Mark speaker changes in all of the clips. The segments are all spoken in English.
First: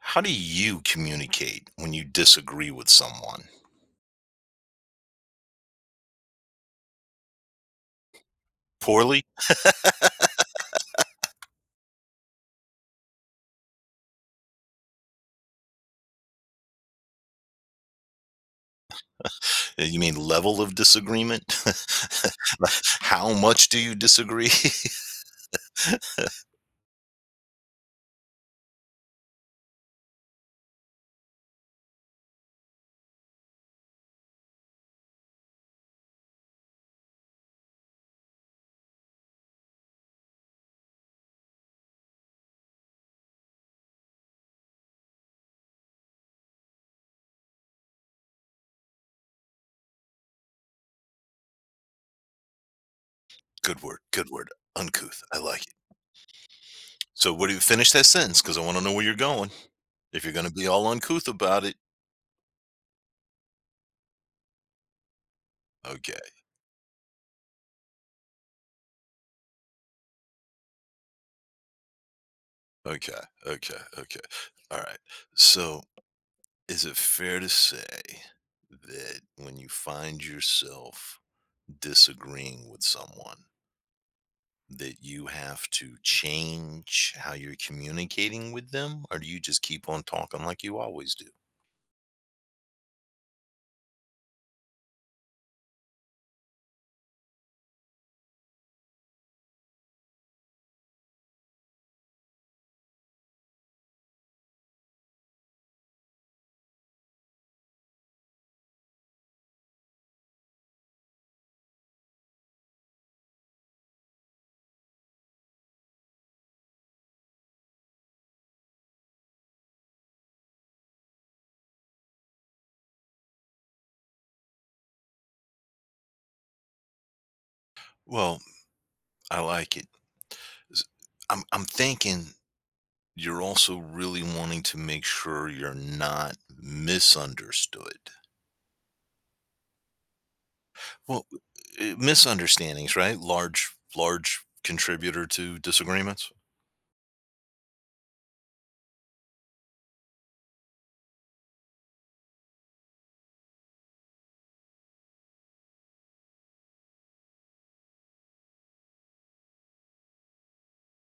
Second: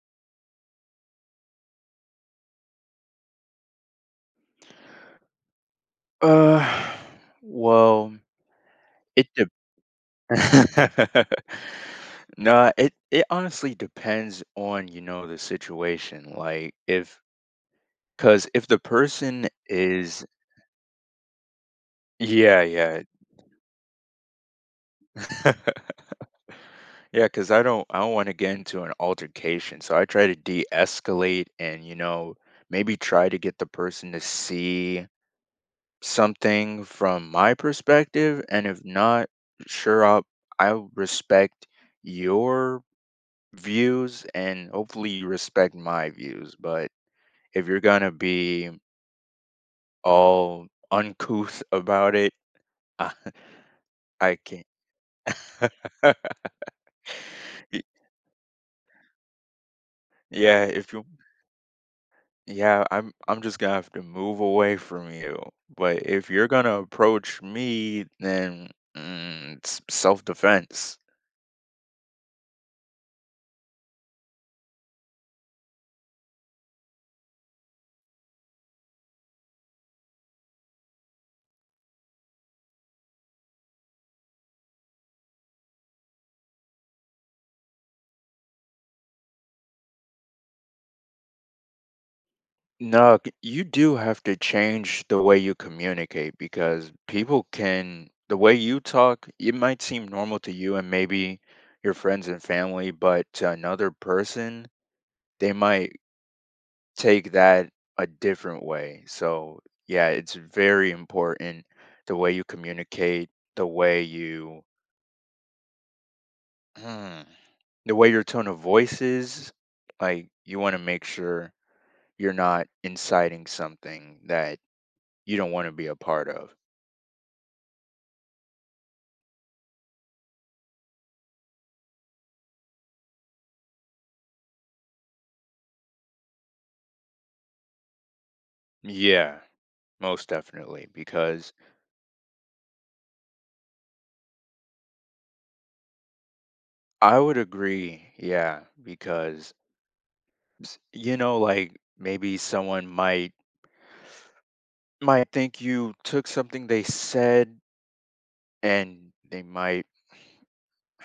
Speaker 1: How do you communicate when you disagree with someone?
Speaker 2: Uh, well,
Speaker 1: Poorly?
Speaker 2: it dep Nah, it honestly depends on, you know, the situation, like, if, cause if the person
Speaker 1: You mean
Speaker 2: is
Speaker 1: level of disagreement?
Speaker 2: Yeah, yeah.
Speaker 1: How much do you disagree?
Speaker 2: Yeah, cause I don't wanna get into an altercation, so I try to deescalate and, you know, maybe try to get the person to see something from my perspective, and if not, sure, I'll respect your views and hopefully you respect my views. But if you're gonna be all uncouth about it, I
Speaker 1: Good word, good
Speaker 2: I
Speaker 1: word.
Speaker 2: can't.
Speaker 1: Uncouth. I like it. So, what do you
Speaker 2: Y-
Speaker 1: finish that sentence? Because I want to know where you're going. If you're going to
Speaker 2: Yeah,
Speaker 1: be all
Speaker 2: if you,
Speaker 1: uncouth about it,
Speaker 2: yeah, I'm just gonna have to move away from you. But
Speaker 1: okay,
Speaker 2: if you're gonna approach me, then it's self-defense.
Speaker 1: okay, okay, okay. All right. So, is it fair to say that when you find yourself disagreeing with someone, that you have to change how you're communicating with them, or do you just keep on talking like you always do?
Speaker 2: No, c- You do have to change the way you communicate because people can, the way you talk, it might seem normal to you and maybe your friends and family, but to another person, they might take that a different way. So, yeah, it's very important the way you communicate, the way you, Hmm. the way your tone of voice is. Like, you want to make sure you're not inciting something that you don't want to be a part of.
Speaker 1: Well, I like it. S- I'm thinking you're also really wanting to make sure you're not misunderstood.
Speaker 2: Yeah, most definitely.
Speaker 1: Well,
Speaker 2: Because
Speaker 1: misunderstandings, right? Large contributor to disagreements.
Speaker 2: I would agree. Yeah, because you know, like maybe someone might think you took something they said, and they might,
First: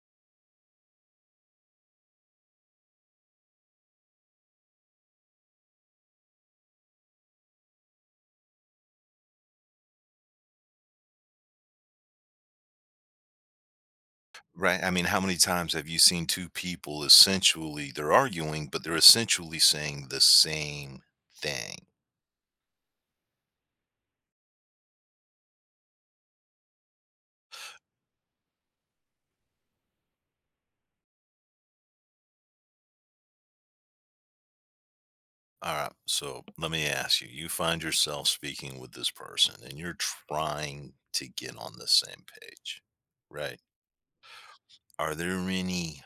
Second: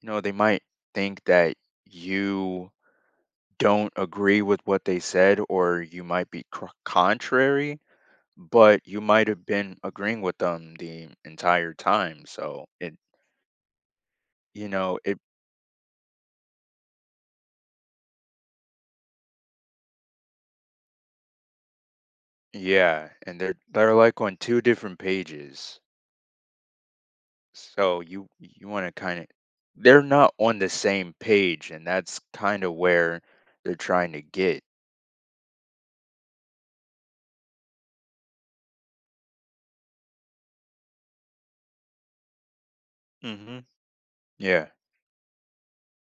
Speaker 2: you know, they might think that you don't agree with what they said, or you might be contrary. But you might have been agreeing with them the entire time, so it you
Speaker 1: Right? I
Speaker 2: know
Speaker 1: mean,
Speaker 2: it
Speaker 1: how many times have you seen two people essentially they're arguing, but they're essentially saying the same thing?
Speaker 2: Yeah, and they're like on two different pages. So you want to they're not on the same page and that's kind of where they're trying to get.
Speaker 1: All right. So let me ask you, find yourself speaking with this person and you're trying to get on the same page, right?
Speaker 2: hmm Yeah.
Speaker 1: Are there any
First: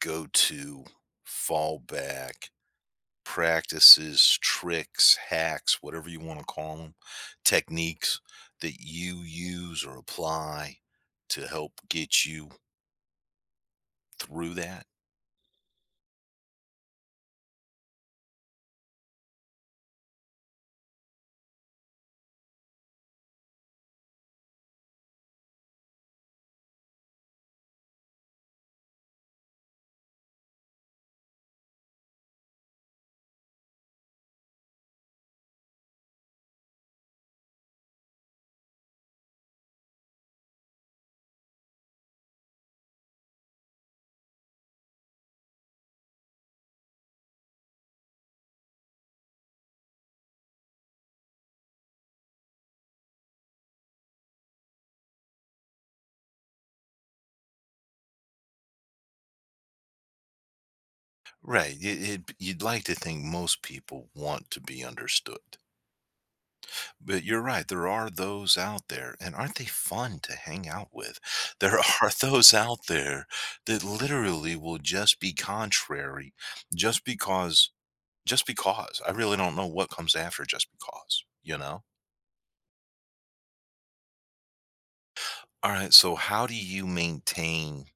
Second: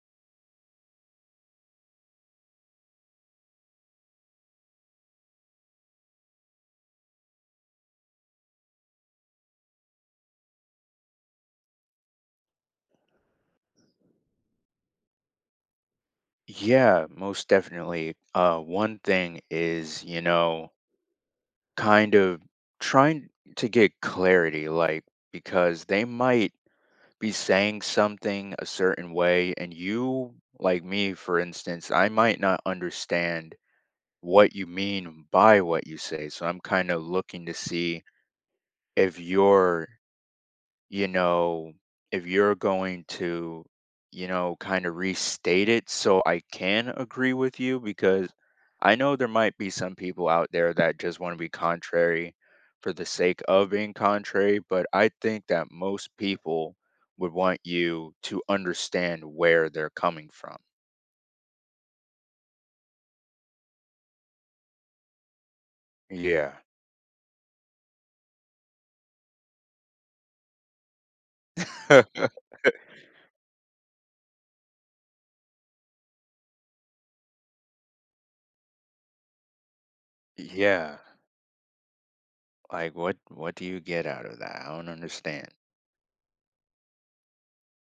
Speaker 1: go to, fallback practices, tricks, hacks, whatever you want to call them, techniques that you use or apply to help get you through that?
Speaker 2: Yeah, most definitely. One thing is, you know, kind of trying to get clarity like because they might be saying something a certain way and you like me for instance, I might not understand what you mean by what you say. So I'm kind of looking to see if you're, you know, if you're going to, you know, kind of restate it so I can agree with you because I know there might be some people out there that just want to be contrary for the sake of being contrary, but I think that most people would want you to understand where they're coming from.
Speaker 1: Right. You'd like to think most people want to be understood.
Speaker 2: Yeah.
Speaker 1: But you're right, there are those out there, and aren't they fun to hang out with? There are those out there that literally will just be contrary just because just because. I really don't know what comes after just
Speaker 2: yeah.
Speaker 1: because, you know?
Speaker 2: Like what do you get out of that? I don't understand.
Speaker 1: All right, so how do you maintain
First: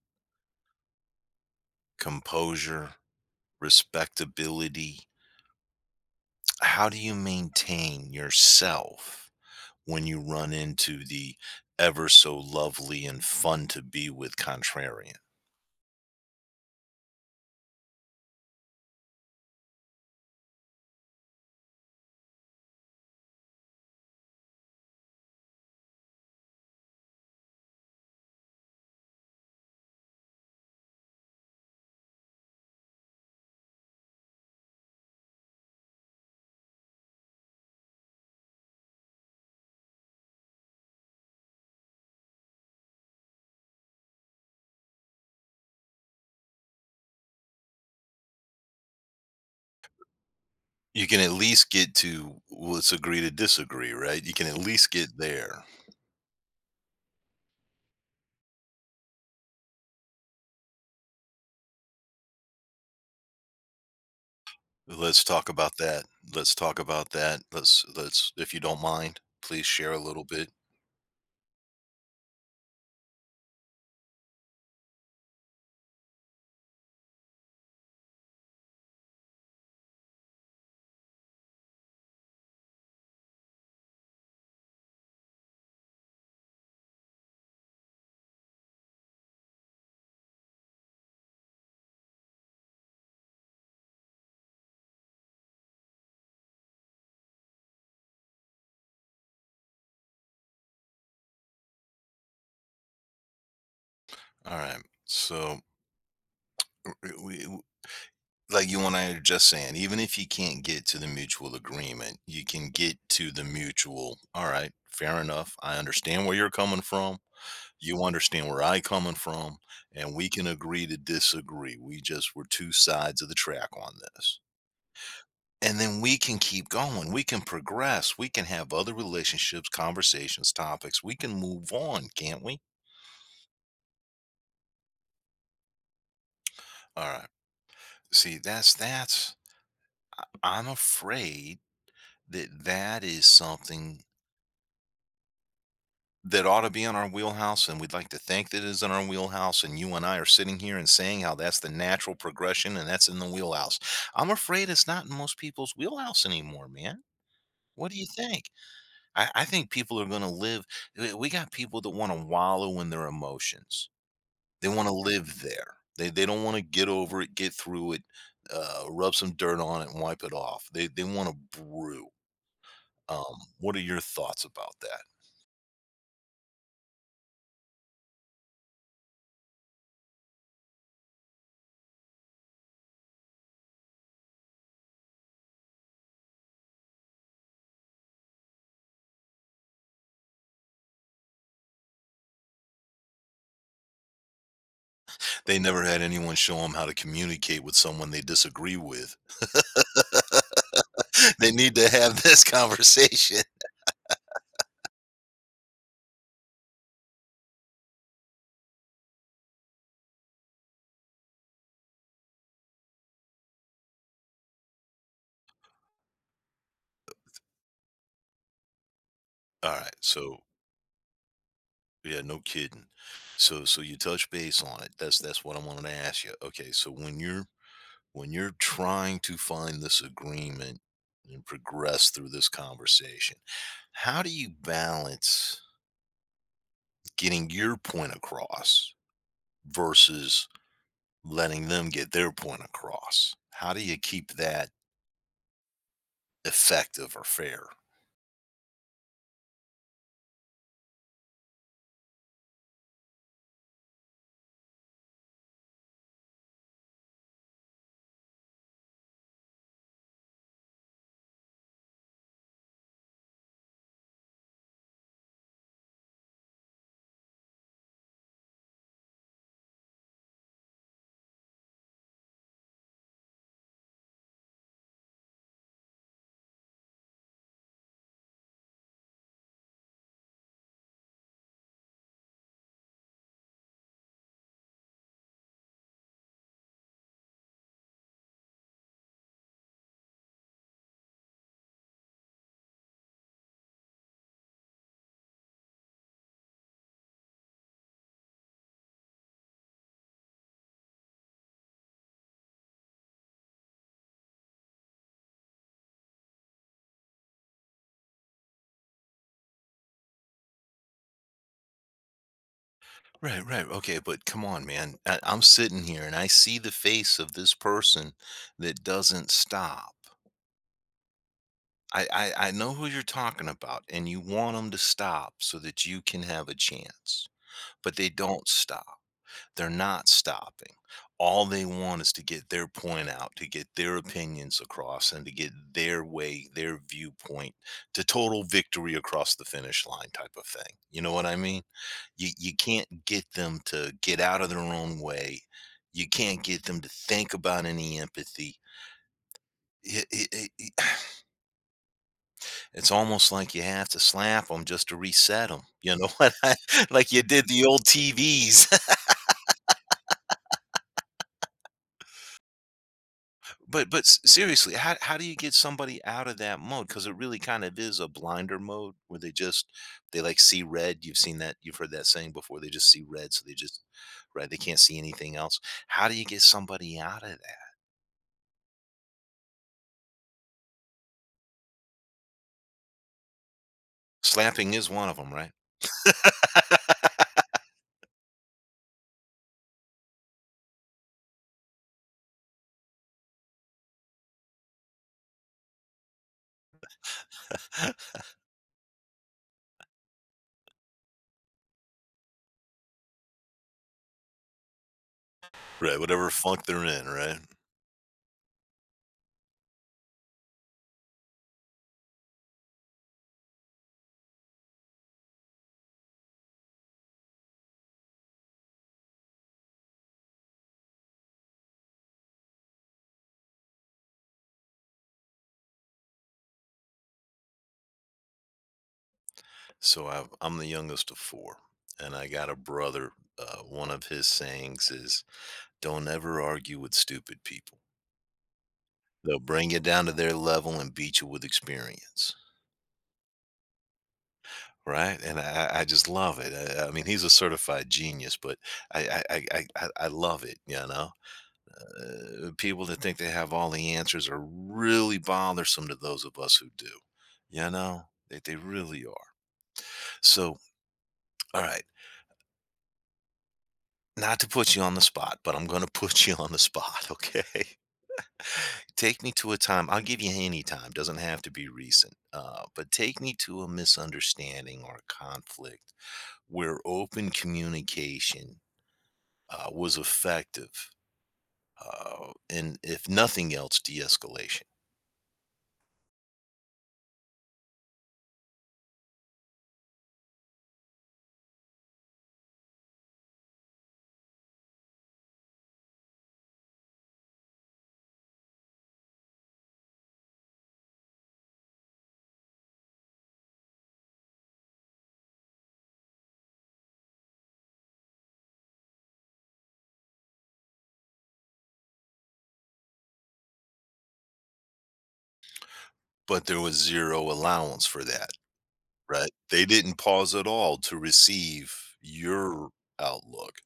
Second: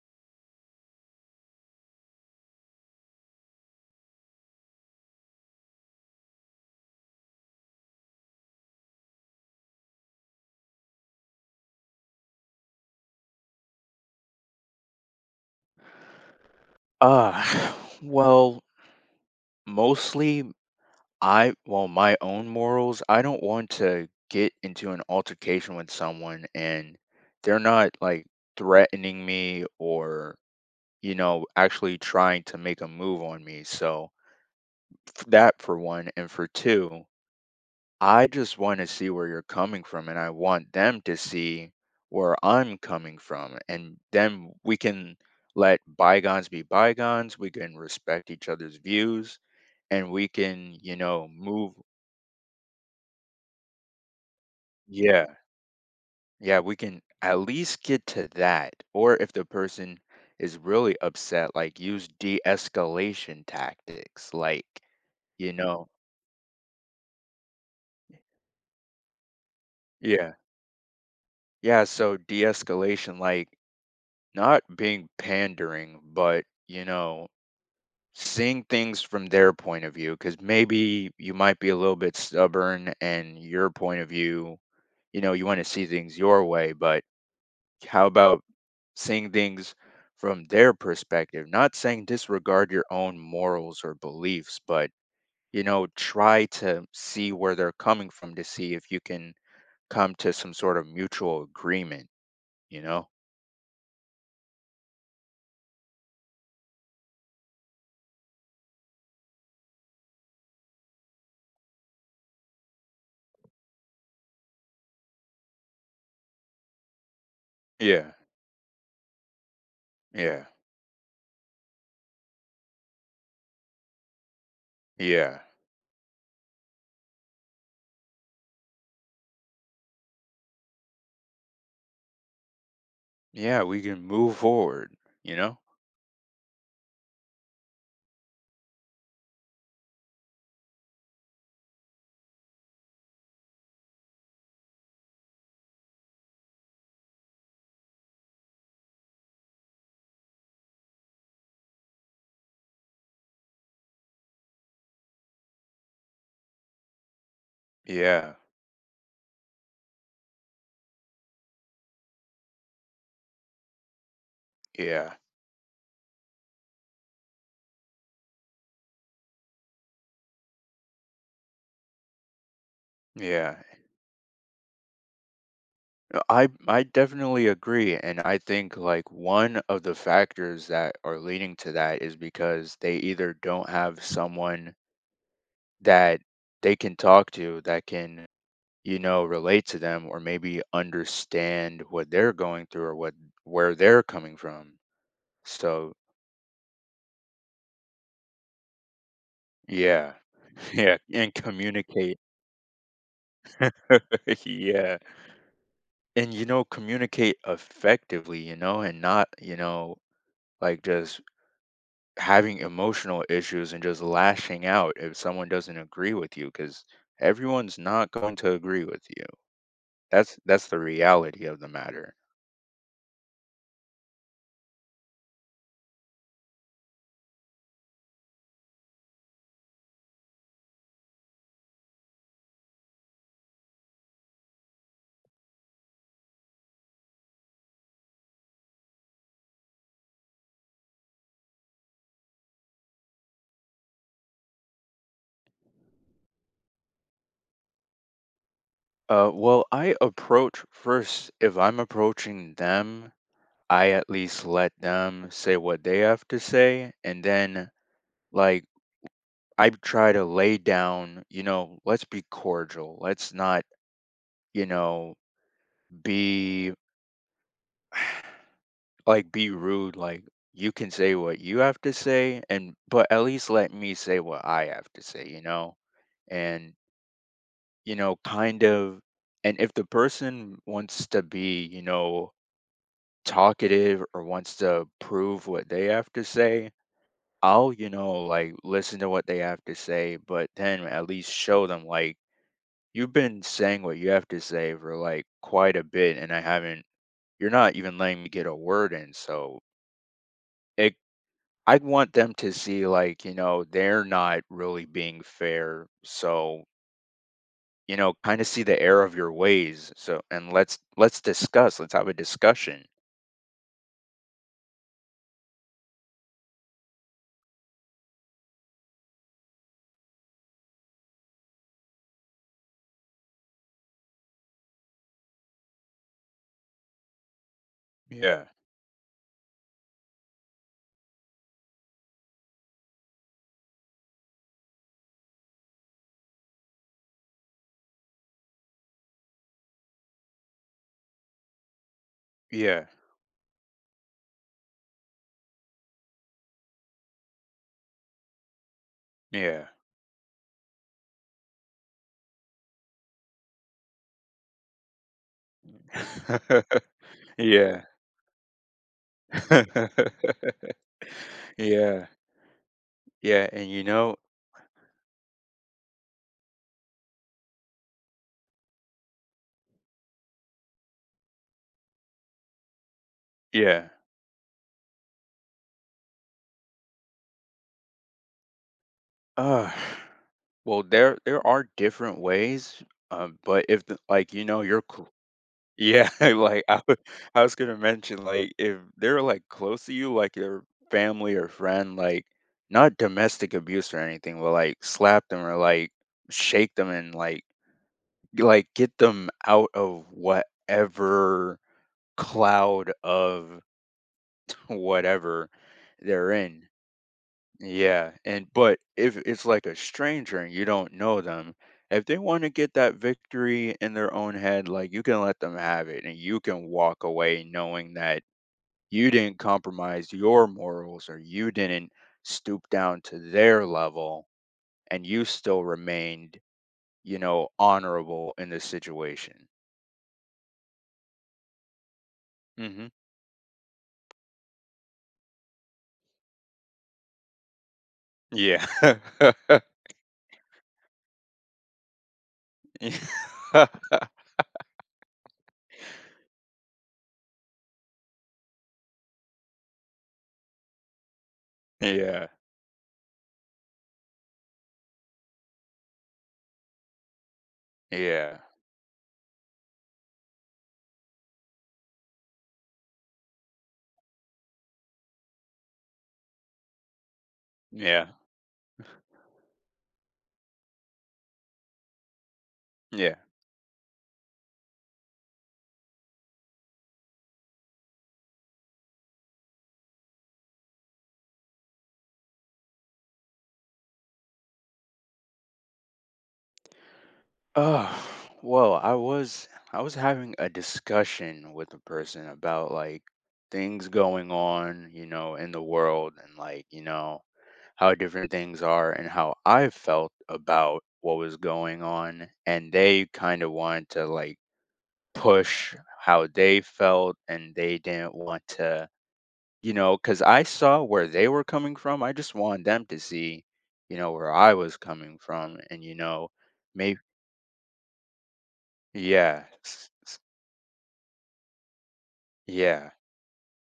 Speaker 1: composure, respectability? How do you maintain yourself when you run into the ever so lovely and fun to be with contrarian?
Speaker 2: Uh well, mostly I well my own morals, I don't want to get into an altercation with someone and they're not like threatening me or you know actually trying to make a move on me. So that for one and for two, I just want to see where you're coming from, and I want them to see where I'm coming from. And then we can let bygones be bygones. We can respect each other's views and we can, you
Speaker 1: You can
Speaker 2: know,
Speaker 1: at least
Speaker 2: move.
Speaker 1: get to, "Let's agree to disagree," right? You can at least get
Speaker 2: Yeah.
Speaker 1: there.
Speaker 2: Yeah. We can at least get to that. Or if the person is really upset, like use de escalation tactics.
Speaker 1: "Let's talk
Speaker 2: You
Speaker 1: about
Speaker 2: know,
Speaker 1: that. Let's talk about that. Let's, if you don't mind, please share a little
Speaker 2: yeah.
Speaker 1: bit."
Speaker 2: Yeah. So de escalation, like not being pandering, but, you know, seeing things from their point of view because maybe you might be a little bit stubborn and your point of view you know you want to see things your way but how about seeing things from their perspective not saying disregard your own morals or beliefs but you know try to see where they're coming from to see if you can come to some sort of mutual agreement you know
Speaker 1: Alright. So, w- we w like you and I are just saying, even if you can't get to the mutual agreement, you can get to the mutual, "Alright, fair enough. I understand where you're coming from. You
Speaker 2: yeah
Speaker 1: understand where I coming from, and we
Speaker 2: yeah
Speaker 1: can agree to disagree. We just were two sides of the track on this.
Speaker 2: yeah
Speaker 1: And then we can keep going. We can progress. We can have other relationships, conversations, topics. We can move on, can't we?"
Speaker 2: yeah we can move forward you know
Speaker 1: All right. See, I- I'm afraid that that is something that ought to be in our wheelhouse, and we'd like to think that it is in our wheelhouse, and you and I are sitting here and saying how that's the natural progression and that's in the wheelhouse. I'm afraid it's not in most people's wheelhouse anymore, man. What do you
Speaker 2: yeah
Speaker 1: think? I think people are going to live. We got people that want to wallow in their emotions. They want to
Speaker 2: yeah
Speaker 1: live there. They don't want to get over it, get through it, rub some dirt on it and wipe it off. They want to brew. Um,
Speaker 2: Yeah,
Speaker 1: what are your thoughts about that?
Speaker 2: I definitely agree, and I think like one of the factors that are leading to that is because they either don't have someone that they can talk to that can, you know, relate to them or maybe understand what they're going through or what where they're coming from.
Speaker 1: They never
Speaker 2: So,
Speaker 1: had anyone show them how to communicate with someone they disagree with.
Speaker 2: yeah. Yeah, and
Speaker 1: They need to
Speaker 2: communicate.
Speaker 1: have this conversation.
Speaker 2: Yeah. And you know, communicate effectively, you know, and not, you know, like just having emotional issues and just lashing out if someone doesn't agree with you because everyone's not going to agree with you.
Speaker 1: Alright,
Speaker 2: that's
Speaker 1: so
Speaker 2: that's the reality of the matter.
Speaker 1: yeah, no kidding. So so you touch base on it. That's what I wanted to ask you. Okay, so when you're trying to find this agreement and progress through this conversation, how do you balance getting your point across versus letting them get their point across? How do you keep that effective or fair?
Speaker 2: Well I approach first. If I'm approaching them, I at least let them say what they have to say and then like I try to lay down, you know, let's be cordial, let's not, you know, be like, be rude, like, you can say what you have to say and but at least let me say what I have to say, you know? And, you know, kind of and if the person wants to be, you know, talkative or wants to prove what they have to say, I'll, you know, like, listen to what they have to say, but then at least show them, like, you've been saying what you have to say for, like, quite a bit, and I haven't you're not even letting me get a word in, so it I'd want them to see like, you know, they're not really being fair. So, you know, kind of see the error of your ways. So, and let's discuss. Let's have a discussion.
Speaker 1: Right, right. Okay, but come on, man. I'm sitting here and I see the face of this person that doesn't stop. I know who you're talking about, and you want them to stop so that you can have a chance, but they
Speaker 2: Yeah.
Speaker 1: don't stop. They're not stopping. All they want is to get their point out, to get their opinions across, and to get their way, their viewpoint to total victory across the finish line type of thing. You know what I mean? You
Speaker 2: Yeah.
Speaker 1: can't get them to get out of their own way. You can't get them to think about any empathy.
Speaker 2: Yeah.
Speaker 1: It- it's almost like you have to slap them just to reset them. You know what? Like you did the
Speaker 2: yeah.
Speaker 1: old TVs.
Speaker 2: yeah. Yeah, and you know,
Speaker 1: Seriously, how do you get somebody out of that mode? Because it really kind of is a blinder mode where they just they like see red. You've seen that. You've heard that saying before. They just see red, so they just
Speaker 2: yeah.
Speaker 1: right. They can't see anything else. How do you get somebody out of that?
Speaker 2: Uh well, there are different ways, but if the, like you know,
Speaker 1: Slapping
Speaker 2: you're
Speaker 1: is one of them, right?
Speaker 2: Yeah, like, I was gonna mention, like, if they're, like, close to you, like your family or friend, like, not domestic abuse or anything, but, like, slap them or, like, shake them and, get them out of whatever cloud of whatever
Speaker 1: Right, whatever
Speaker 2: they're
Speaker 1: funk
Speaker 2: in.
Speaker 1: they're in, right?
Speaker 2: Yeah, and but if it's like a stranger and you don't know them, if they want to get that victory in their own head, like you can let them have it and you can walk away knowing that you didn't compromise your morals or you didn't stoop down to their level and you still remained, you know, honorable in the situation.
Speaker 1: I'm the youngest of four, and I got a
Speaker 2: Mhm.
Speaker 1: brother. One of his sayings is, "Don't ever argue with stupid people.
Speaker 2: Yeah.
Speaker 1: They'll bring you down to their level and beat you with experience." Right, and I just love it. I mean, he's a certified genius, but I love it. You know,
Speaker 2: Yeah.
Speaker 1: people that think they have all the answers are really bothersome to those of us who do. You know,
Speaker 2: Yeah.
Speaker 1: they really are. So, all right. Not to put you on the spot, but I'm gonna put you on the spot, okay?
Speaker 2: Yeah.
Speaker 1: Take me to a time, I'll give you any time, doesn't have to be recent, but
Speaker 2: Yeah.
Speaker 1: take me to a misunderstanding or a conflict where open communication, was effective, and if nothing else, de-escalation.
Speaker 2: Oh, well, I was having a discussion with a person about like things going on, you know, in the world and like, you know, how different things are and how I felt about what was going on and they kind of wanted to like push how they felt and they didn't want to, you know, cuz I saw where they were coming from. I just wanted them to see, you know, where I was coming from and you know,
Speaker 1: But there was
Speaker 2: maybe
Speaker 1: 0 allowance for that, right?
Speaker 2: yeah.
Speaker 1: They didn't pause at all to receive your
Speaker 2: Yeah.
Speaker 1: outlook.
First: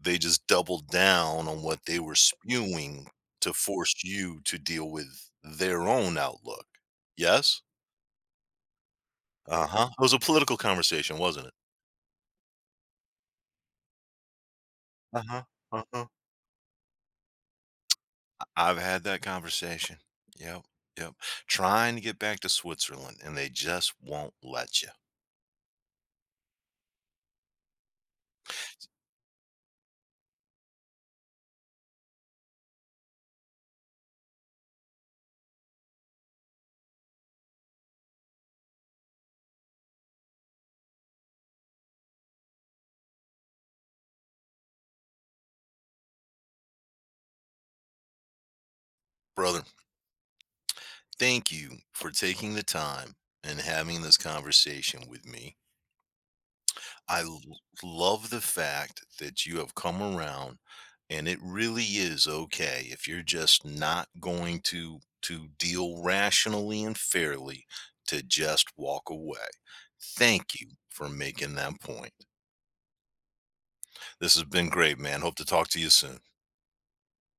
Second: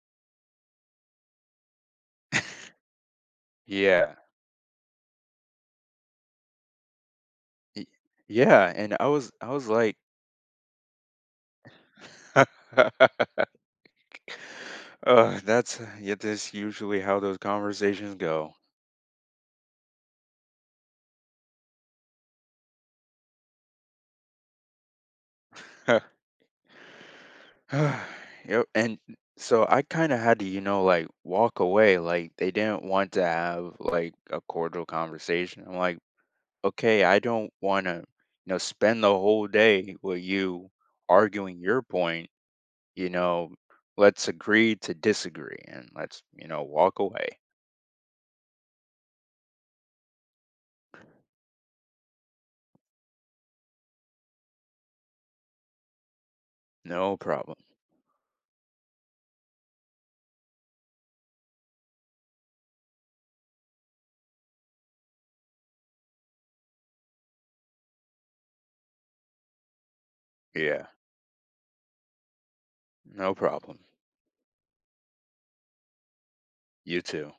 Speaker 1: They just doubled down on what they were spewing to force
Speaker 2: Yeah.
Speaker 1: you to deal with their own outlook. Yes?
Speaker 2: Y Yeah, and I was
Speaker 1: Uh-huh.
Speaker 2: like
Speaker 1: It was a political conversation, wasn't it? Uh-huh.
Speaker 2: Ugh, that's
Speaker 1: Uh-huh.
Speaker 2: yeah, that's usually how those conversations go.
Speaker 1: Have had that conversation. Yep. Yep. Trying to get back to Switzerland and they just won't let you.
Speaker 2: Yep, and so I kinda had to, you know, like, walk away, like, they didn't want to have, like, a cordial conversation. I'm like, "Okay, I don't wanna, you know, spend the whole day with you arguing your point, you know, let's agree to disagree and let's, you know, walk away."
Speaker 1: Brother, thank you for taking the time and having this conversation with me.
Speaker 2: No
Speaker 1: I l-
Speaker 2: problem.
Speaker 1: Love the fact that you have come around, and it really is okay if you're just not going to deal rationally and fairly to just walk away. Thank you
Speaker 2: Yeah,
Speaker 1: for making that point.
Speaker 2: no problem.
Speaker 1: This has been great, man. Hope to talk to you soon.
Speaker 2: You too.